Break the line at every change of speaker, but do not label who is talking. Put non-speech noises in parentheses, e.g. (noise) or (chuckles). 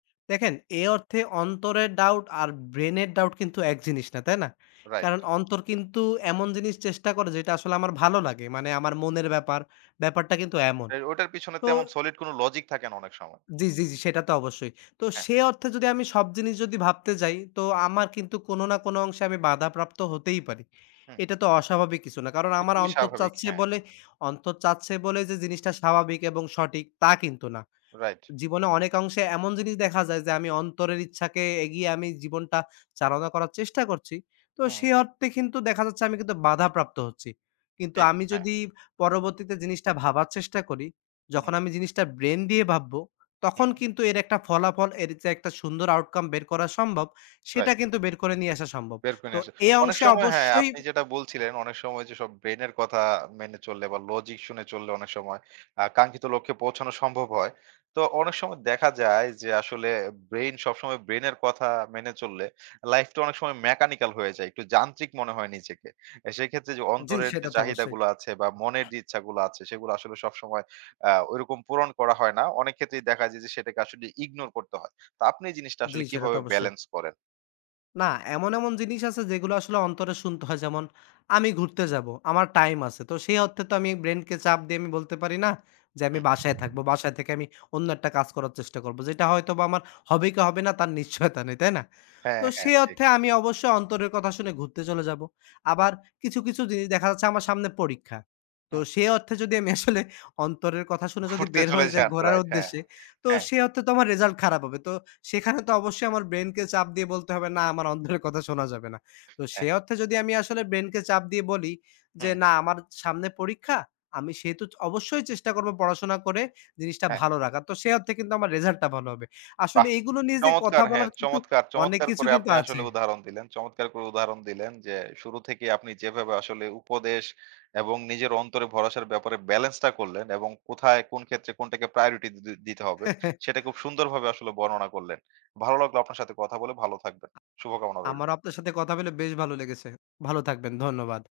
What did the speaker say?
দেখেন। এ অর্থে অন্তরের doubt আর brain এর doubt কিন্তু এক জিনিস না। তাই না?
রাইট।
কারণ অন্তর কিন্তু এমন জিনিস চেষ্টা করে যে, আসলে আমার ভালো লাগে। মানে আমার মনের ব্যাপার, ব্যাপারটা কিন্তু এমন।
এই ওটার পিছনে
তো
তেমন solid কোন logic থাকে না অনেক সময়।
জি, জি, জি, সেটা তো অবশ্যই। তো
হ্যাঁ।
সে অর্থে যদি আমি সব জিনিস যদি ভাবতে যাই, তো আমার কিন্তু কোন না কোন অংশে আমি বাধাপ্রাপ্ত হতেই পারি।
হু।
এটা তো অস্বাভাবিক কিছু না। কারণ আমার
খুবই
অন্তর
স্বাভাবিক
চাচ্ছে
হ্যাঁ।
বলে অন্তর চাচ্ছে বলে যে, জিনিসটা স্বাভাবিক এবং সঠিক তা কিন্তু না।
রাইট।
জীবনে অনেক অংশে এমন জিনিস দেখা যায় যে, আমি অন্তরের ইচ্ছাকে এগিয়ে আমি জীবনটা চালনা করার চেষ্টা করছি। তো
হুম।
সেই অর্থে কিন্তু দেখা যাচ্ছে আমি কিন্তু বাধাপ্রাপ্ত হচ্ছি কিন্তু
ঠিক,
আমি
হ্যাঁ।
যদি পরবর্তীতে জিনিসটা ভাবার চেষ্টা করি
হু।
যখন আমি জিনিসটা brain দিয়ে ভাববো। তখন
হু।
কিন্তু এর একটা ফলাফল এর যে, একটা সুন্দর outcome বের করা সম্ভব সেটা
রাইট।
কিন্তু বের করে নিয়ে আসা সম্ভব।
বের করে
তো
নিয়ে আসে।
এই
অনেক
অংশে
সময় হ্যাঁ,
অবশ্যই
আপনি যেটা বলছিলেন অনেক সময় যে, সব brain এর কথা মেনে চললে বা logic শুনে চললে অনেক সময় আ আকাঙ্ক্ষিত লক্ষ্যে পৌঁছানো সম্ভব হয়। তো অনেক সময় দেখা যায় যে, আসলে brain সবসময় brain এর কথা মেনে চললে life টা অনেক সময় mechanical হয়ে যায়। একটু যান্ত্রিক মনে হয় নিজেকে। এ সেক্ষেত্রে যে,
জ্বি,
অন্তরের যে,
সেটা তো
চাহিদা
অবশ্যই।
গুলো আছে বা মনের যে, ইচ্ছাগুলো আছে সেগুলো আসলে সবসময় আ ঐরকম পূরণ করা হয় না। অনেক ক্ষেত্রেই দেখা যায় যে, সেটাকে আসলে ignore করতে হয়। তো আপনি জিনিসটা
জ্বি,
আসলে
সেটা তো
কিভাবে
অবশ্যই।
balance করেন?
না। এমন, এমন, জিনিস আছে যেগুলো আসলে অন্তরে শুনতে হয় যেমন আমি ঘুরতে যাবো। আমার time আছে। তো সেই অর্থে তো আমি brain কে চাপ দিয়ে আমি বলতে পারি না, যে, আমি
হুম।
বাসায় থাকবো। বাসায় থেকে আমি অন্য একটা কাজ করার চেষ্টা করবো। যেটা হয়তোবা আমার হবে কি হবে না তার নিশ্চয়তা নেই, তাই না? তো
হ্যাঁ, হ্যাঁ,
সেই
জি।
অর্থে আমি অবশ্যই অন্তরের কথা শুনে ঘুরতে চলে যাবো।
হু।
আবার কিছু, কিছু, জিনিস দেখা যাচ্ছে আমার সামনে পরীক্ষা। তো
হুম।
সে অর্থে যদি আমি আসলে (scoffs) অন্তরের কথা শুনে যদি
ঘুরতে
বের
চলে
হয়ে যাই
যান।
ঘোরার
রাইট হ্যাঁ,
উদ্দেশ্যে, তো
হ্যাঁ।
সে অর্থে তো আমার result খারাপ হবে। তো সেখানে তো অবশ্যই আমার brain কে চাপ দিয়ে বলতে হবে না আমার অন্তরের কথা শোনা যাবে না। তো সে
হ্যাঁ।
অর্থে যদি আমি আসলে brain কে চাপ দিয়ে বলি যে,
হুম।
না আমার সামনে পরীক্ষা, আমি সেহেতু অবশ্যই চেষ্টা করবো পড়াশোনা করে জিনিসটা
হ্যাঁ।
ভালো রাখার। তো সেই অর্থে কিন্তু আমার result (scoffs) টা ভালো হবে।
বাহ!
আসলে এগুলো নিয়ে যে, কথা
চমৎকার হ্যাঁ,
বলার কিন্তু
চমৎকার,
অনেক
চমৎকার,
কিছু
করে
কিন্তু
আপনি আসলে
আছে।
উদাহরণ দিলেন। চমৎকার করে উদাহরণ দিলেন যে, শুরু থেকেই আপনি যেভাবে আসলে উপদেশ এবং নিজের অন্তরে ভরসার ব্যাপারে balance টা করলেন এবং কোথায় কোন ক্ষেত্রে কোনটাকে priority দি দিতে হবে
(chuckles)
সেটা খুব সুন্দরভাবে আসলে বর্ণনা করলেন। ভালো লাগলো আপনার সাথে কথা বলে ভালো থাকবেন। শুভকামনা রইলো।
আমারও আপনার সাথে কথা বেলে বেশ ভালো লেগেছে। ভালো থাকবেন। ধন্যবাদ।